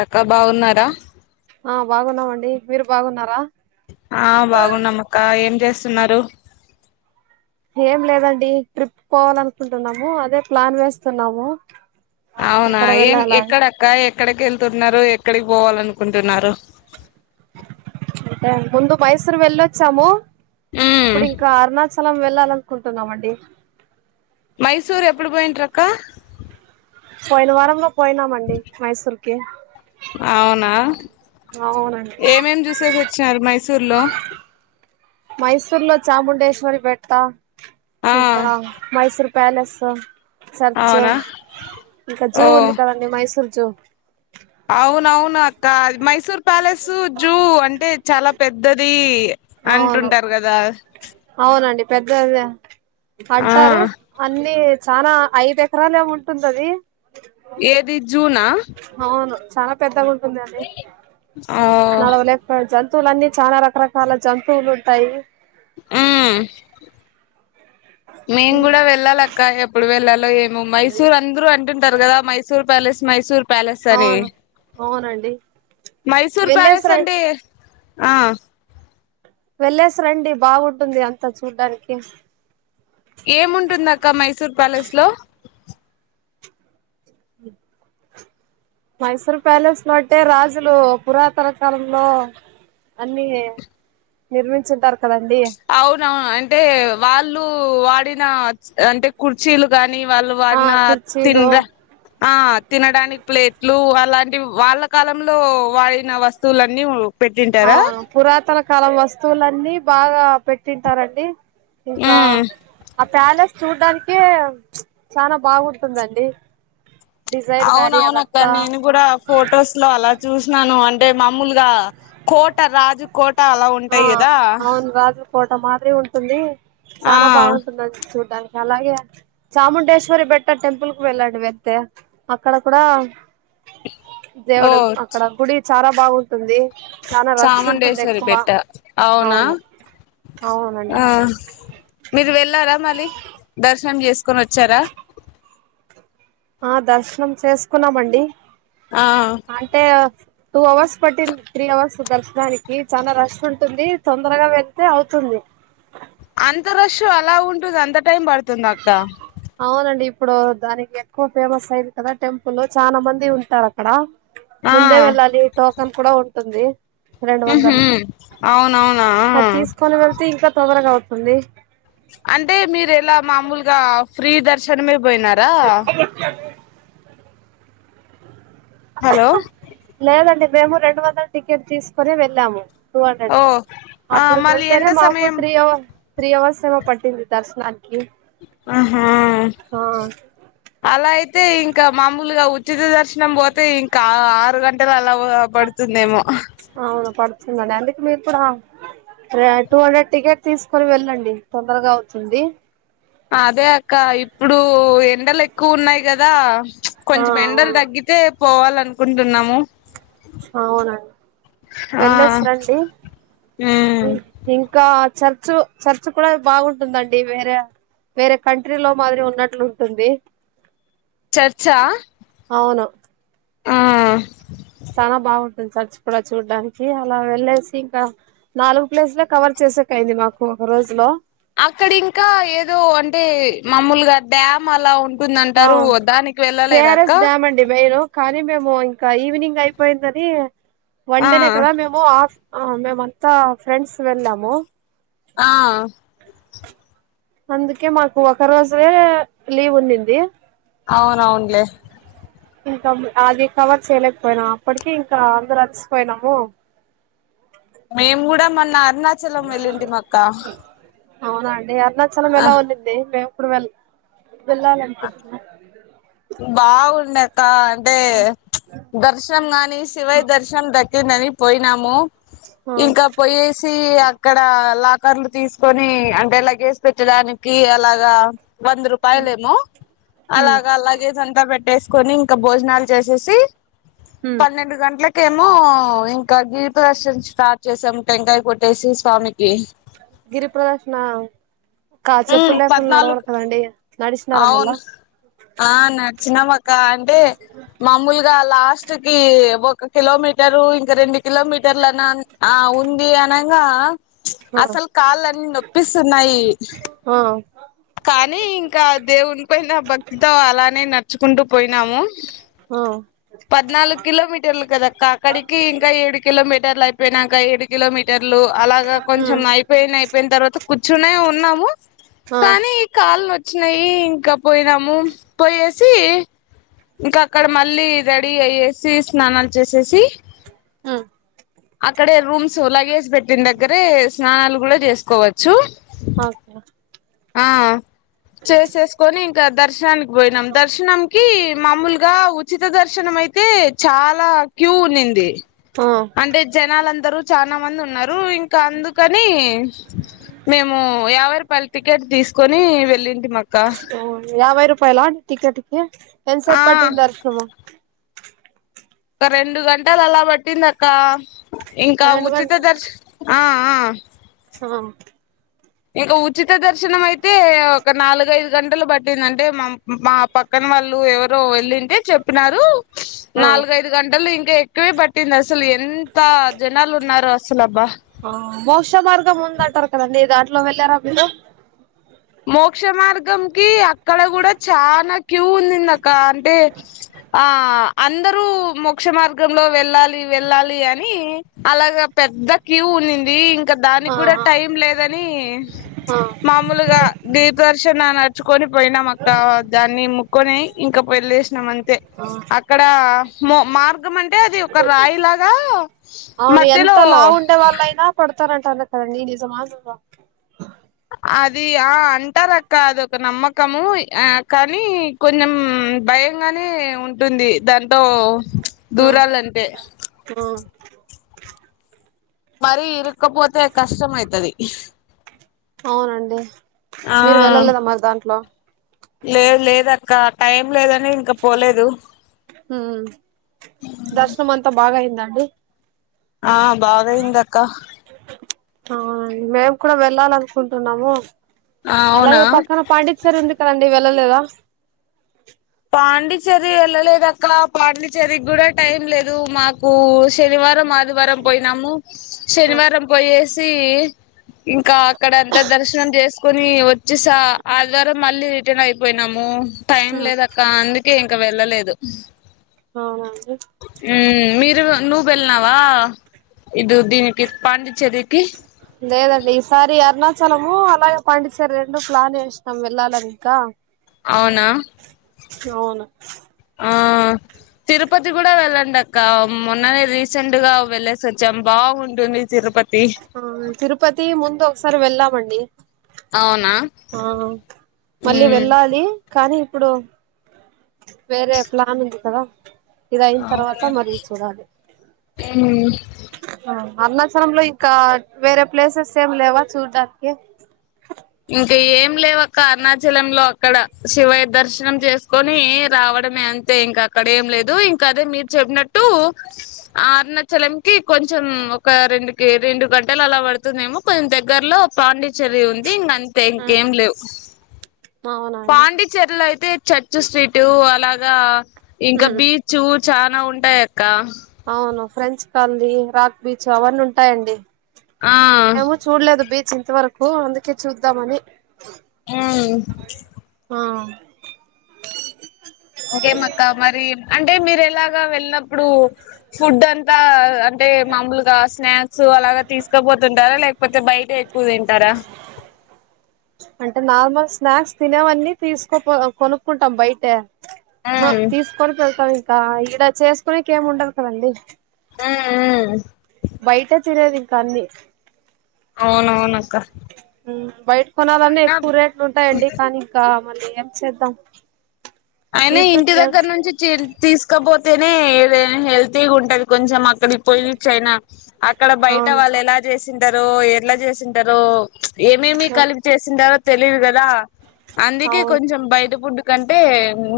ఎక్కాబాగున్నారా అండి మీరు బాగున్నారా ఎమ్ చెస్తున్నారు ఏం లేదండి ట్రిప్ పోవాల అనుకుంటున్నాము అదే ప్లాన్ చెస్తున్నాము అవునా ఏం ఎక్కడక్క ఎక్కడికి వెళ్తున్నారు ఎ ఇక్కడికి పోవాల అనుకుంటున్నారు అంటే ముందు మైసూరు వెళ్ళొచ్చాము మ్మ్ ఇప్పుడు ఇంకా అరుణాచలం వెళ వెళ్ళాలనుకుంటున్నామండి మైసూర్ ఎప్పుడు పోయింట్రి అక్క పోయినవారం ఏ పోయినామండి మైసూర్ ఓకే అవునా అవునండి ఏమేం చూసేసి వచ్చినారు మైసూర్ సూర్లో మైసూర్ లో చాముండేశ్వరి పెడతా ఆ ఇంకా మైసూర్ ప్యాలస్ ఉహ్ చర్చూ అవునా ఇంకా జూ ఉంది కదండి మైసూర్ జూ అవును అవును అక్క మైసూర్ ప్యాలెస్ జూ అంటే చాలా పెద్దది అంటుంటారు కదా పెద్ద అదా ఆ అంటారు అన్ని చానా ఐదు ఎకరలు ఏమో ఉంటుందది ఏది జూనా పెద్ద ఆ నరవు లేక్ పజ స్తులీ చానా రకరకాల చాలా జంతువులు ఉంటాయి ఆ మేము కూడా వెళ్ళాలక్క ఎప్పుడు వెళ్ళాలో ఏమో మైసూర్ అందరుూ అంటుంటారు కదా మైసూర్ ప్యాలెస్ మైసూర్ ప్యాలెస్ అని అవును అవునండి మైసూర్ వెళ్ళేసి ప్యాలెస్ రం అంటే ఆ వెల్లేస్ రండి బాగుంటుంది అంతా చూడ్డానికి ఏముంటుంది అక్క మైసూర్ ప్యాలెస్ లో ఇ మైసూర్ ప్యాలెస్ లో అంటే రాజులు పురాతన కాలంలో అన్ని నిర్మించతారు అవునవును అంటే వాళ్ళు వాడిన అంటే కుర్చీలు గానీ వాళ్ళు ఆ కుర్చీలు వాడినాతిన్రా ఆ తినడానికి ప్లేట్లు అలాంటివి వాళ్ళ కాలంలో వాడిన వస్తువులన్నీ పెట్టింటారా అవును పురాతన కాల వస్తువులన్నీ బాగా పెట్టింటారండి ఇకా ఉమ్ ఆ ప్యాలెస్ చూడ్డానికే చాలా బాగుంటుందండి డిజైన్ గాని అవునవున అక్క అదంతా నేను కూడా ఫొటోస్ లో అలా చూసినాను అంటే మామూలుగా కోట రాజుకోట్ ట్టా అలా ఉంటాయి కదా ఫోటో మాదిరి ఉంటుంది ఆ చనాా బాగుంటుంది చూడ్డానికి అలాగే చాముండేశ్వరి బెట్ట టెంపుల్ కు వెళ్ళాండి వెళ్తే అక్కడ కూడా ఓ దేవుడు అక్కడ గుడి చాలా బాగుంటుంది చాలా రష్ ఉంటుంది ఎక్కువ చాముండేశ్వరిపేట్ట అవునా అవును అవునండి ఆ మీరు వెళ్ళారా మళీ దర్శనం చేసుకొని వచ్చారా ఆ దర్శనం చేసుకున్నామండి ఆ అంటే టూ అవర్స్ పట్టింది త్రీ అవర్స్ దర్శనానికి చాలా రష్ ఉంటుంది తొందరగా వెళ్తే అవుతుంది అంతరష్ అలా ఉంటుంది అంత టైం పడుతుందా అక్క అవునండి ఇప్పుడు దానికి ఎక్కువ ఫేమస్ అయింది కదా టెంపుల్ చాలా మంది ఉంటారు అక్కడ ఆ ముందే వెళ్ళాలి టోకన్ కూడా ఉ టుంది ఉ హు అవునవునా తోందారగా అవుతుంది అంటే మీరు ఎలా మామూలుగా ఫ్రీ దర్శనమే పోయినారా [inaudible] హలో లేదండి మేము రెండు వందలు టికెట్ తీసుకొని వెళ్ళాము టూ ఓ హండ్రెడ్ ఆ అప్పుడు మళ్ళీ వెళ్తేనే ఎంత మాకు సమయం త్రీ అవర్ త్రీ అవర్స్ మొ పట్టింది దర్శనానికి ఆహా ఆ అలాయితే అయితే ఇంకా మామూలుగా ఉచిత దర్శనం పోతే ఇంకా ఆరు గంటల అలా పడుతుందేమో న్నదండి అందుకే మీరు కూడా టూ హండ్రెడ్ టికెట్ తీసుకొని వెళ్ళండి తొందరగా అవుతుంది అదే అక్క ఇప్పుడు ఎండలు ఎక్కువ ఉన్నాయి కదా ఆ కొంచెం ఎండలు అవును తగ్గితే పోవాలనుకుంటున్నాము అవునండి ఆ వెళ్లేసిరండి ఉమ్ ఇ ఇంకా చర్చ్ చర్చ్ కూడా బాగుంటుందండి వేరే వేరే కంట్రీలో మాదిరి ఉన్నట్లు ఉంటుంది చర్చా ఆవును ఆ చానా బాగుంటు చర్చి కూడా చూడ్డానికి అలా వెళ్ళేసి ఇంకా నాలుగు ప్లేసులే కవర్ చేసేకయింది మాకు ఒక రోజు లో అక్కడ ఇంకా ఏదో అంటే మామూలు గా డ్యామ్ అలా ఉం ఆ వందంటారు దానికి వెళ్ళలేద అక్క కేఆర్ఎస్ డ్యామ్ అండి మెయిన్ కానీ మేము ఇంకా ఈవినింగ్ అయిపోయిందని వన్ ఆ డేనే కద మేము ఆఫ్ ఆ మేమంతా ఫ్రెండ్స్ వెల్లాము ఆ అందుకే మాకు ఒక రోజె లీవ్ ఉన్నింది అవునవున్లే ఇంకా అది కవర్ చేయలేకపోయినాం అప్పటికె ఇంకా అందరు అలిసిపోయినాము మేము కూడా మొన్న అరుణాచలం వెల్లింటిమి మక్క అవునండి అరుణాచలమెలా ఉన్నింది ఇప్పుడు వెళ్ళ [unintelligible] బాగుండె అంటే దర్శనం గాని శివయ దర్శనం ద పోయినాము ఇంకా పోయేసి అక్కడ లా కరలు తీసుకొని అంటే లగేజ్ పెట్టడానికి అలాగా వంద రూపాయలు ఏమో హ్మ్ అలాగా లగేజ్ అంతా పెట్టేసుకొని ఇంకా భోజనాలు చేసేసి హ్మ్ పన్నెండు గంటలకి ఇంకేమో ఇంకా దీప దర్శనం స్టార్ట్ చేసాము టెంకాయ కొట్టేసి స్వామికి గిరిప్రదక్షి న కా చెప్పులు లేకుండా పద్నాలుగు నడవాలికదండి నడిచినార మల్లా చిిన [unintelligible] అంటే మాముూలుగా లాస్ట్ కి ఒక కిలోమీటరు ఇంక రెండు కిలోమీటర్ల అనా ఆ ఉంది అనంగా అసలు కాళ్ళన్నీ నొప్పిస్తున్నాయి ఆ కానీ ఇంకా దేవుని పోయిన భక్తితో అలానే నడుచుకుంటూ పోయినాము ఆ పద్నాలుగు కిలోమీటర్లు కదక్క అక్కడి కి ఇంకా ఏడు కిలోమీటర్ లు అయిపోయినాక ఏడు కిలోమీటర్ లు అలాగా కొంచెం ఉమ్ అయిపోయిన అయిపోయిన తర్వాత కూర్చునే ఉన్నాము ఆ కానీ ఈ కాల్ వ వచ్చినాయి ఇంకా పోయినాము పోయేసి ఇంకా అక్కడ మళ్ళీ రెడీ అయ్యేసి స్నానాలు చేసేసి ఉమ్ అక్కడే రూమ్స్ లగేజ్ పెట్టిన దగ్గరే స్నానాలు కూడా చేసుకోవచ్చు హ అక్క ఆ చేసేసుకొని ఇంకా ద దర్శన పోయినాం దర్శనంకి మామూలు ఇగా ఉచిత దర్శనం అయితే చాలా క్యూ ఉన్నింది ఆ అంటే జనాలందరూ చాలా మంది ఉన్నారు ఇంకా అందుకని మేము వాళ్లు టికెట్ తీసుకొని వెల్లి ఓ యాభై రూప్ రూపాయల టికెట్ కి ఆ ఎన్సేప్పటింది దర్శనము ఒక రెండు గంటలు అలా పట్టిందక్క ఇంకా రెండు ఉచిత దర్శ ఆ ఆ హ ఇక ఉచిత దర్శనం మై యితే ఒక నాలుగఐదు గంటలు పట్టిందంటే మా మా పక్కన వాళ్ళు ఎవరు వెళ్ళింటే చెప్పినారు. ఆ నాలుగైదు గంటలు ఇం ఇంకా ఎక్కువే పట్టింది అసలు ఎంత జనాలు ఉన్నారు అసలు అబ్బా, ఆ మోక్ష మార్గం ఉందంటారు కదండి దాంట్లో వెళ్ళారా మీరు మోక్ష మార్గంకి అక్కడ కూడా చానా క్యూ ఉందింది అక్క అంటే ఆ అందరూ మోక్ష మార్గంలో వెళ్ళాలి వెళ్ళాలి అని అలాగా పెద్ద క్యూ ఉండింది ఇం ఇంకా ఆ దానికి కూడా టైం లేదని గా ఆ ని మామూలుగా దీప దర్శన నడుచుకొని పోయినాం అక్క దాన్ని మెక్కొని ఇంకా వెళ్ళేసినాం అంతే ఆ అక్కడ మో మార్గం అంటే అది ఒక రాయి లాగా అవును ఎంత లావు ఉండే వాళ్ళ అయినా పడత తారంట కాదా అండి ఇది నిజమా నిజామా అది ఆ అంటారు అక్క అదొక నమ్మకము ఆ కానీ కొంచెం భయంగానే ఉంటుంది దాంతో ఆ దూరాలంటే ఆ మరీ ఇరుక్కపోతే కష్టం అయితది అవునండి ఆ మీరు వెళ్ళలేదమరి దాంట్లో లేదు లేదు అక్క టైం లేదని ఇంకా పోలేదు హు దర్శనం అంతా బాగా అయిందా అండి ఆ బాగా అయిందక్క ఆ మేము కూడా వెళ్ళాలనుకుంటున్నాము ఆ అవునా అలాగే పక్కన పాండిచ్చేరి ఉంది క ఉంటదండి వెళ్ళలేద పాండిచ్చేరి వెళ్ళలేదు అక్క పాండిచ్చేరికి కూడా టైం లేదు మాకు శనివారం ఆదివారం పోయినాము ఆ శనివారం పోయేసి సి ఇంకా అక్కడ అంతా దర్శనం చేసుకొని వచ్చి వచ్చేస ఆ ఆదివారం మళ్ళీ రిటర్న్ అయిపోయినం హ్మ్ టైం లేదక్క అందుకే ఇంక వెళ్ళలేదు ఆహా ఊ మీరు ఇరు నువు వెల్నావా ఇదు దీనికి పాండిచ్చేరికి లేదండి ఈసారి అరుణాచలము అలాగే పాండిచ్చేరి రెండు ప్లాన్ చేసినాం వెళ్ళాలనింకా అవునా అవును ఆ తిరుపతి కూడా వెళ్ళండి అక్క మొన్ననే రీసెంట్ గా వెళ్లేేసి వచ్చాం బాగుంటుంది తిరుపతి ఆ తిరుపతి ముందు సరే వెళ్ళామండి అవునా ఆ మళ్ళీ ఉమ్ వెళ్ళాలి కానీ ఇప్పుడు వేరే ప్లాన్ ఉంది కదా ఇదయిన తర్వాత అవును మళ్ళీ చూడాలి ఉమ్ ఆ అరుణాచలంలో ఇంకా వేరే ప్లేసెస్ ఏం లేవా చూడ్డానికి ఇంక ఏం లేవు అక్క అరుణాచలంలో అక్కడ శివయ్య దర్శనం చేసుకొని రావడమే అంతే ఇంకా అక్కడ ఏం లేదు ఇంకా అదే మీరు చెప్పినట్టు అరుణాచలంకి కొంచెం ఒక రెండుకి రెండు గంటలు అలా పడుతుందేమో కొంచెం దగ్గరలో పాండిచ్చేరి ఉంది ఇంగ అంతే ఆ ఇంకేం లేవు అవునండి పాండిచ్చేరిలో అయితే చర్చు స్ట్రీటు అలాగా ఇంకా ఉమ్ బీచ్చు చా నా ఉంటాయ్ అక్క అవును ఫ్రెంచ్ కాల్దీ రాక్ బీచ్ అవన్నీ ఉంటాయండి ఆ మేము చూడ్లేదు బీ చింతవరకు అందుకే చూద్దామని ఆ ఆ ఇంకేం అక్క మరి అం టే మీరెలా వెళ్ళినప్పుడు ఫుడ్ అంతా అంటే మామలుగా స్ స్నాక్ సో అలాగ తీసుకపోతుంటారా లేకపోతే బయట బువ్ తింటారా అంటే నార్మల్ స్నాక్స్ తినేవన్నీ తీసుకు పో కొనుక్కుంటాం బయట హ ఉమ్ తీసుకొని వెళ్తామి గ ఈడ చేసుకునేకి ఏం ఉండదు కదండీ మ్మ్ మ్మ్ బయట తినేది ఇంకా అన్నీ అవునవునక్క మ్మ్ బైట్ కొనాలన్నా అయినా ఎక్కువ రేట్లు ఉంటాయండి కానీ ఇంకా మళ్లీ ఏం చేద్దాం అయినా వీటి ఇంటి నుంచి దగ్గర నుంచి చి తీసకపోత్ తెనే ఎదే హెల్తిగుంటది కొంచెం అక్కడికి పోయిచ్చైనా అక్కడ బయట అవును వాళ్ళు ఎలా చేస్ తింటారో ఎట్లా చేసింటారో మ్చ్ ఏమేమి కలిపి చేసిండారో తెలిదు గదా అందుకే అవును కొంచెం బయట ఫుడ్ కంటే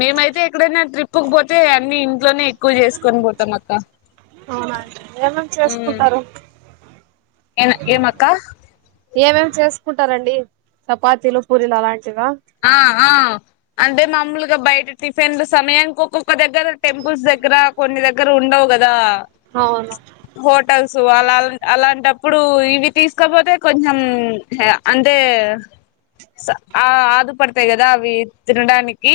మేమైతే ఎక్కడైనా ట్రిప్పుకి పోతే అన్ని ఇంట్లోనే ఎక్కువ చేసుకొని పోతాం అక్కా అవునండి. ఏమేమి చేసుకుంటారు ఏమేమి చేసుకుంటారండి చపాతీలు పూరిలు అలాం ఆ ఆ అంటే మామ్మూలుగా బయట టిఫెన్ లు సమయానికి ఒక ఒక దగ్గర టెంపుల్స్ దగ్గర కొన్ని దగ్గర దగ్గర ఉండవు కదా అవును హోటల్స్ సో అలా అలాంటప్పుడు ఇవి తీసుకోపోతే కొంచెం అంటే అదు పడతాయి కదా అవి తినడానికి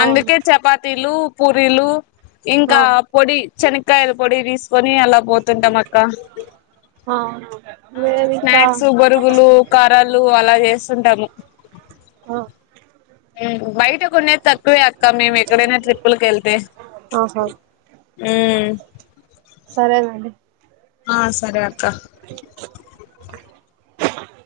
అవును అందుకే చపాతీలు పూరిలు ఆ ఇంకా పొడి చెన కాయల పొడి తీసుకుని అలా పోతుంటాం అక్క అవును మేమింకా స్నాక్స్ బొరుగులు కారాలు అలా చేస్తుంటాము అ బయట కొనేది తక్కువే అక్క మేము ఎక్కడైనా ట్రిప్పులకి వెళ్తే ఆ సార్ అ సరేనండి ఆ సరే అక్క [unintelligible]